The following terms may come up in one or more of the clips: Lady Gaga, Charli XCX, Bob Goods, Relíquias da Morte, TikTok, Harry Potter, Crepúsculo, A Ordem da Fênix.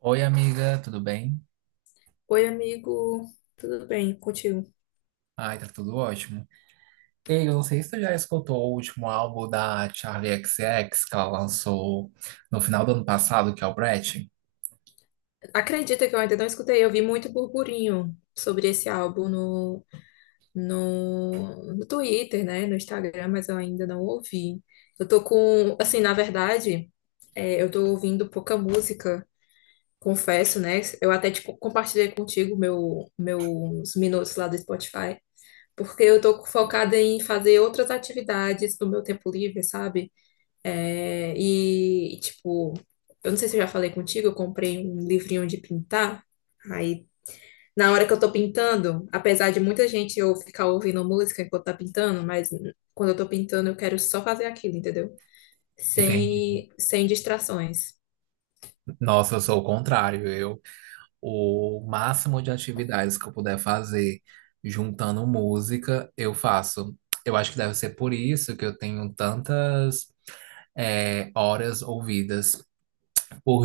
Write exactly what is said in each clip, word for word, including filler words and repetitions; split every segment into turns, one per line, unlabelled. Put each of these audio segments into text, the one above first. Oi, amiga, tudo bem?
Oi, amigo, tudo bem contigo?
Ai, tá tudo ótimo. Ei, eu não sei se tu já escutou o último álbum da Charli X C X que ela lançou no final do ano passado, que é o Brett.
Acredita que eu ainda não escutei, eu vi muito burburinho sobre esse álbum no, no, no Twitter, né, no Instagram, mas eu ainda não ouvi. Eu tô com, assim, na verdade, é, eu tô ouvindo pouca música, confesso, né? Eu até te co- compartilhei contigo meu, meus minutos lá do Spotify, porque eu tô focada em fazer outras atividades no meu tempo livre, sabe? É, e, tipo, eu não sei se eu já falei contigo, eu comprei um livrinho de pintar. Aí, na hora que eu tô pintando, apesar de muita gente eu ficar ouvindo música enquanto tá pintando, mas quando eu tô pintando, eu quero só fazer aquilo, entendeu?
Entendi.
Sem, sem distrações.
Nossa, eu sou o contrário. Eu, o máximo de atividades que eu puder fazer juntando música, eu faço. Eu acho que deve ser por isso que eu tenho tantas, eh, horas ouvidas.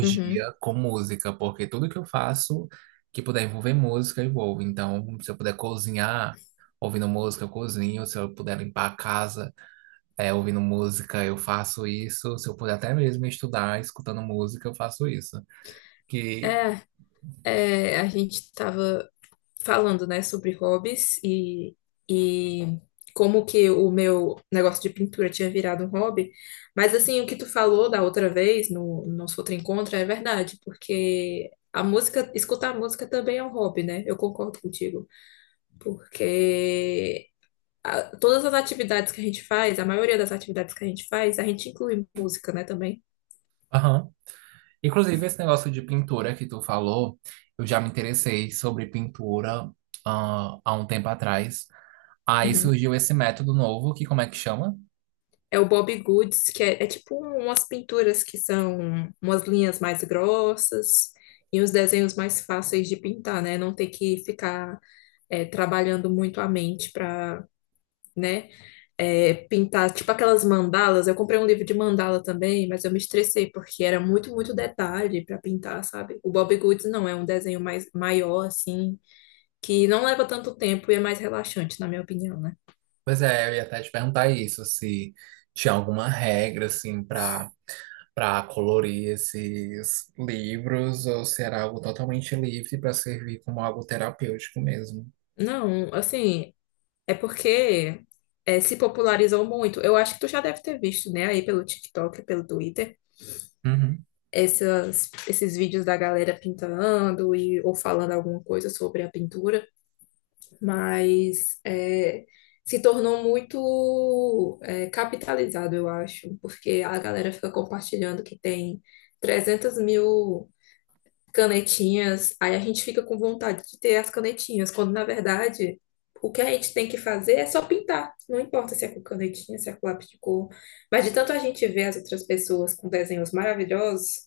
Uhum.
com música, porque tudo que eu faço que puder envolver música, eu envolvo. Então, se eu puder cozinhar ouvindo música, eu cozinho. Se eu puder limpar a casa é, ouvindo música, eu faço isso. Se eu puder até mesmo estudar escutando música, eu faço isso. Que,
É, é, a gente tava falando, né, sobre hobbies e, e como que o meu negócio de pintura tinha virado um hobby. Mas, assim, o que tu falou da outra vez, no, no nosso outro encontro, é verdade, porque a música, escutar música também é um hobby, né? Eu concordo contigo, porque a- todas as atividades que a gente faz, a maioria das atividades que a gente faz, a gente inclui música, né, também.
aham. Inclusive, esse negócio de pintura que tu falou, eu já me interessei sobre pintura ah, há um tempo atrás. Aí
Uhum.
surgiu esse método novo, que como é que chama?
É o Bob Goods, que é, é tipo umas pinturas que são umas linhas mais grossas e uns desenhos mais fáceis de pintar, né? Não ter que ficar é, trabalhando muito a mente para, né, é, pintar. Tipo aquelas mandalas. Eu comprei um livro de mandala também, mas eu me estressei porque era muito, muito detalhe para pintar, sabe? O Bob Goods não, é um desenho mais maior, assim, que não leva tanto tempo e é mais relaxante, na minha opinião, né?
Pois é, eu ia até te perguntar isso, se tinha alguma regra, assim, para para colorir esses livros, ou se era algo totalmente livre para servir como algo terapêutico mesmo.
Não, assim, é porque é, se popularizou muito. Eu acho que tu já deve ter visto, né, aí pelo TikTok, pelo Twitter,
Uhum.
essas, esses vídeos da galera pintando e, ou falando alguma coisa sobre a pintura, mas é, se tornou muito é, capitalizado, eu acho, porque a galera fica compartilhando que tem trezentas mil canetinhas, aí a gente fica com vontade de ter as canetinhas, quando na verdade o que a gente tem que fazer é só pintar. Não importa se é com canetinha, se é com lápis de cor. Mas de tanto a gente ver as outras pessoas com desenhos maravilhosos,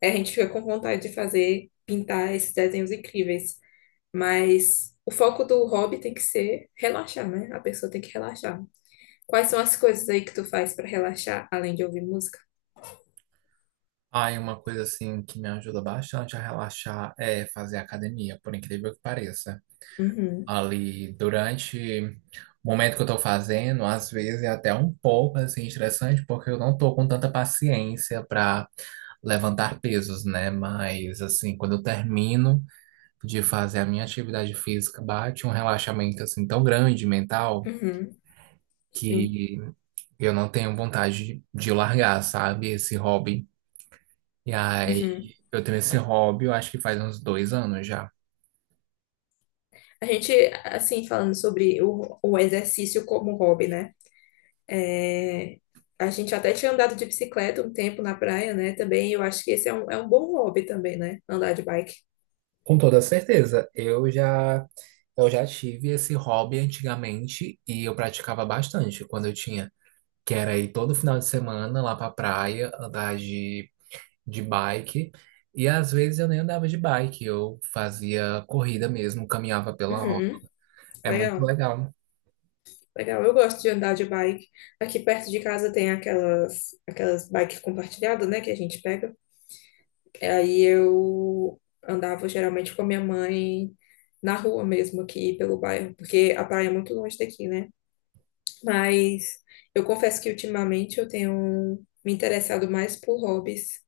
é, a gente fica com vontade de fazer, pintar esses desenhos incríveis. Mas o foco do hobby tem que ser relaxar, né? A pessoa tem que relaxar. Quais são as coisas aí que tu faz para relaxar, além de ouvir música?
Ah, e uma coisa, assim, que me ajuda bastante a relaxar é fazer academia, por incrível que pareça.
Uhum,
Ali, durante o momento que eu tô fazendo, às vezes, é até um pouco assim, estressante, porque eu não tô com tanta paciência para levantar pesos, né? Mas assim, quando eu termino de fazer a minha atividade física, bate um relaxamento assim tão grande mental
uhum, sim.
que eu não tenho vontade de largar, sabe, esse hobby. E aí,
Uhum.
eu tenho esse hobby, eu acho que faz uns dois anos já.
A gente, assim, falando sobre o, o exercício como hobby, né? É, a gente até tinha andado de bicicleta um tempo na praia, né? Também eu acho que esse é um, é um bom hobby também, né? Andar de bike.
Com toda certeza. Eu já eu já tive esse hobby antigamente e eu praticava bastante quando eu tinha, que era ir todo final de semana lá pra praia, andar de, de bike. E às vezes eu nem andava de bike, eu fazia corrida mesmo, caminhava pela orla.
Uhum.
É muito
Legal,
legal.
legal. Eu gosto de andar de bike. Aqui perto de casa tem aquelas, aquelas, bikes compartilhadas, né, que a gente pega. Aí eu andava geralmente com a minha mãe na rua mesmo, aqui pelo bairro, porque a praia é muito longe daqui, né? Mas eu confesso que ultimamente eu tenho me interessado mais por hobbies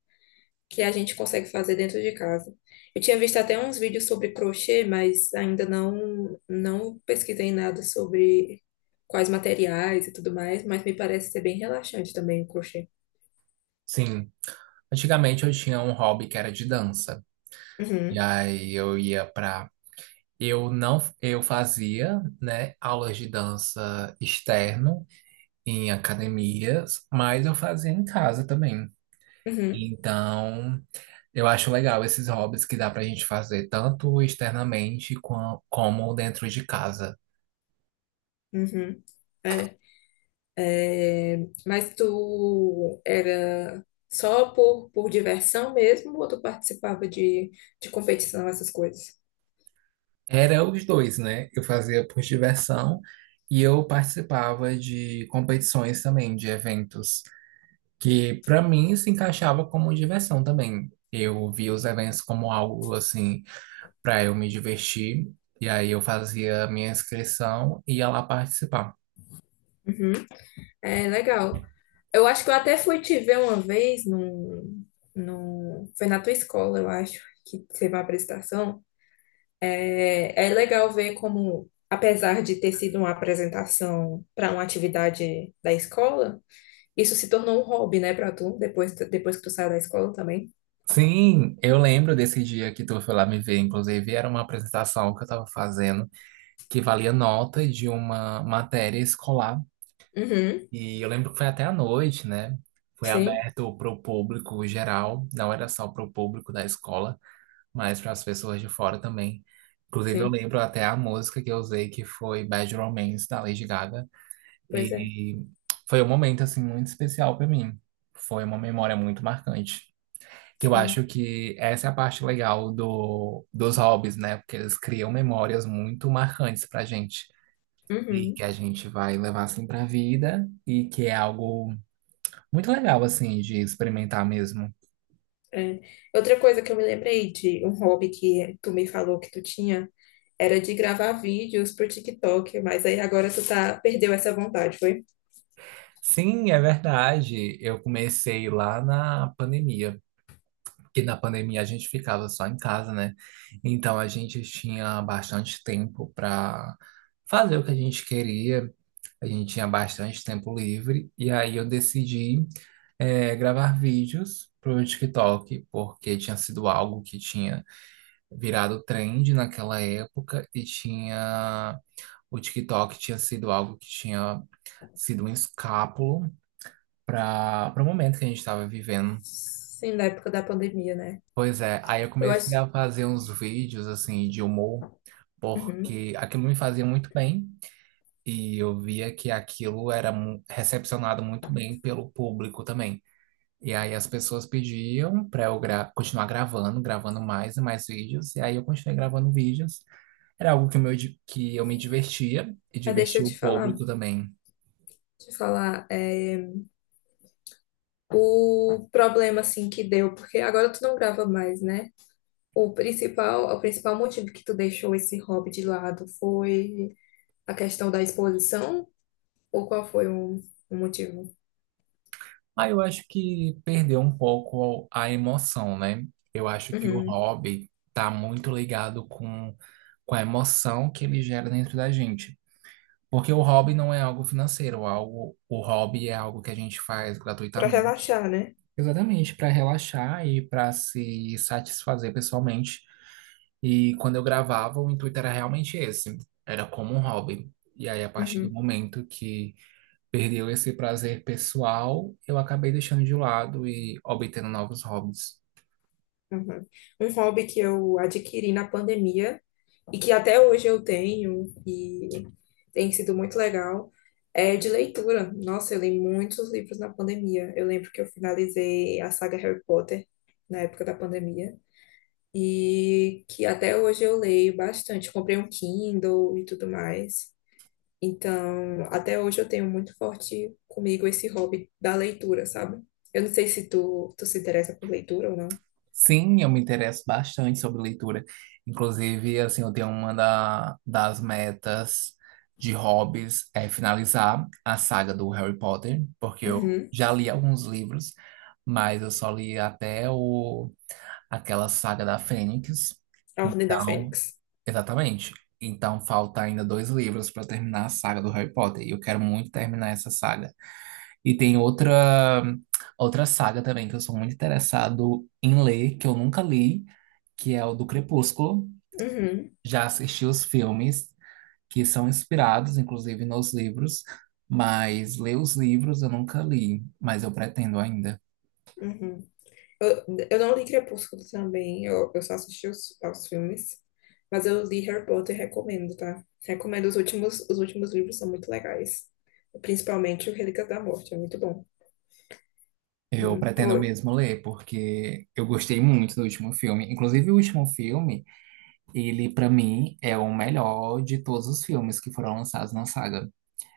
que a gente consegue fazer dentro de casa. Eu tinha visto até uns vídeos sobre crochê, mas ainda não não pesquisei nada sobre quais materiais e tudo mais, mas me parece ser bem relaxante também o crochê.
Sim. Antigamente eu tinha um hobby que era de dança. E
Uhum,
aí eu ia pra. Eu não, eu fazia, né, aulas de dança externo em academias, mas eu fazia em casa também.
uhum,
Então, eu acho legal esses hobbies que dá pra gente fazer tanto externamente qua- como dentro de casa.
uhum, é, é, mas tu era só por, por diversão mesmo ou tu participava de, de competição, essas coisas?
Era os dois, né? Eu fazia por diversão e eu participava de competições também, de eventos, que para mim se encaixava como diversão também. Eu via os eventos como algo assim para eu me divertir, e aí eu fazia a minha inscrição e ia lá participar.
Uhum, é legal. Eu acho que eu até fui te ver uma vez num, num, foi na tua escola, eu acho, que teve uma apresentação. É, é legal ver como, apesar de ter sido uma apresentação para uma atividade da escola, isso se tornou um hobby, né, para tu, depois, depois que tu saiu da escola também.
Sim, eu lembro desse dia que tu foi lá me ver. Inclusive, era uma apresentação que eu tava fazendo que valia nota de uma matéria escolar.
Uhum,
E eu lembro que foi até à noite, né? Foi
sim,
aberto para o público geral, não era só para o público da escola, mas para as pessoas de fora também. Inclusive, eu
sim,
lembro até a música que eu usei, que foi Bad Romance, da Lady Gaga.
pois é,
E foi um momento, assim, muito especial para mim. Foi uma memória muito marcante. Que eu
sim.
acho que essa é a parte legal do, dos hobbies, né? Porque eles criam memórias muito marcantes pra gente. E que
Uhum.
a gente vai levar assim pra vida. E que é algo muito legal, assim, de experimentar mesmo.
É. Outra coisa que eu me lembrei de um hobby que tu me falou que tu tinha era de gravar vídeos pro TikTok, mas aí agora tu tá, perdeu essa vontade, foi?
Sim, é verdade. Eu comecei lá na pandemia. Porque na pandemia a gente ficava só em casa, né? Então a gente tinha bastante tempo pra fazer o que a gente queria. A gente tinha bastante tempo livre, e aí eu decidi eh, gravar vídeos para o TikTok, porque tinha sido algo que tinha virado trend naquela época, e tinha o TikTok tinha sido algo que tinha sido um escápulo para para o momento que a gente estava vivendo.
Sim, na época da pandemia, né?
Pois é, aí eu
Eu
comecei
acho.
a fazer uns vídeos assim de humor,
Uhum.
porque aquilo me fazia muito bem. E eu via que aquilo era mu- recepcionado muito bem pelo público também. E aí as pessoas pediam para eu gra- continuar gravando, gravando mais e mais vídeos, e aí eu continuei gravando vídeos. Era algo que, meu, di- que eu me divertia e
Ah, deixa eu
divertia o
te falar,
público também.
te falar é, o problema assim que deu, porque agora tu não grava mais, né? O principal, o principal motivo que tu deixou esse hobby de lado foi a questão da exposição? Ou qual foi o, o motivo?
Aí eu acho que perdeu um pouco a emoção, né? Eu acho que o
Uhum.
hobby tá muito ligado com, com a emoção que ele gera dentro da gente. Porque o hobby não é algo financeiro, algo, o hobby é algo que a gente faz
Pra
gratuitamente.
relaxar, né?
Exatamente, para relaxar e para se satisfazer pessoalmente. E quando eu gravava, o intuito era realmente esse, era como um hobby. E aí, a partir do
Uhum,
momento que perdeu esse prazer pessoal, eu acabei deixando de lado e obtendo novos hobbies.
uhum. Um hobby que eu adquiri na pandemia e que até hoje eu tenho e tem sido muito legal é de leitura. Nossa, eu li muitos livros na pandemia. Eu lembro que eu finalizei a saga Harry Potter na época da pandemia e que até hoje eu leio bastante. Comprei um Kindle e tudo mais. Então, até hoje eu tenho muito forte comigo esse hobby da leitura, sabe? Eu não sei se tu, tu se interessa por leitura ou
Sim, eu me interesso bastante sobre leitura. Inclusive, assim, eu tenho uma da- das metas de hobbies é finalizar a saga do Harry Potter, porque eu
não.
já li alguns livros, mas eu só li até o, aquela saga da Fênix.
A Ordem da
Então,
Fênix.
exatamente. Então, falta ainda dois livros para terminar a saga do Harry Potter. E eu quero muito terminar essa saga. E tem outra outra saga também que eu sou muito interessado em ler, que eu nunca li, que é o do Crepúsculo.
Uhum,
Já assisti os filmes que são inspirados, inclusive, nos livros, mas ler os livros eu nunca li, mas eu pretendo ainda.
uhum. Eu, eu não li Crepúsculo também, eu, eu só assisti os, aos filmes. Mas eu li Harry Potter e recomendo, tá? Recomendo os últimos, os últimos livros são muito legais. Principalmente o Relíquias da Morte, é muito bom.
Eu
Hum,
pretendo
pô,
mesmo ler, porque eu gostei muito do último filme. Inclusive, o último filme, ele, para mim, é o melhor de todos os filmes que foram lançados na saga.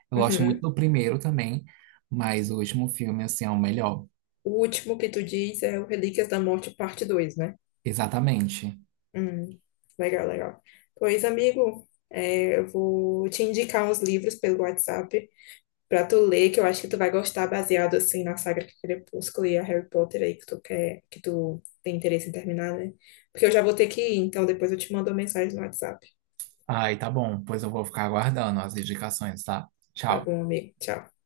Eu gosto muito
uhum.
do primeiro também, mas o último filme, assim, é o melhor.
O último que tu diz é o Relíquias da Morte, parte dois, né?
Exatamente.
Hum, legal, legal. Pois, amigo, é, eu vou te indicar uns livros pelo WhatsApp, pra tu ler, que eu acho que tu vai gostar, baseado assim na saga que Crepúsculo e a Harry Potter aí que tu quer, que tu tem interesse em terminar, né? Porque eu já vou ter que ir, então depois eu te mando uma mensagem no WhatsApp.
Ai, tá bom. Pois eu vou ficar aguardando as indicações, tá?
Tá
Tchau.
bom, amigo? Tchau.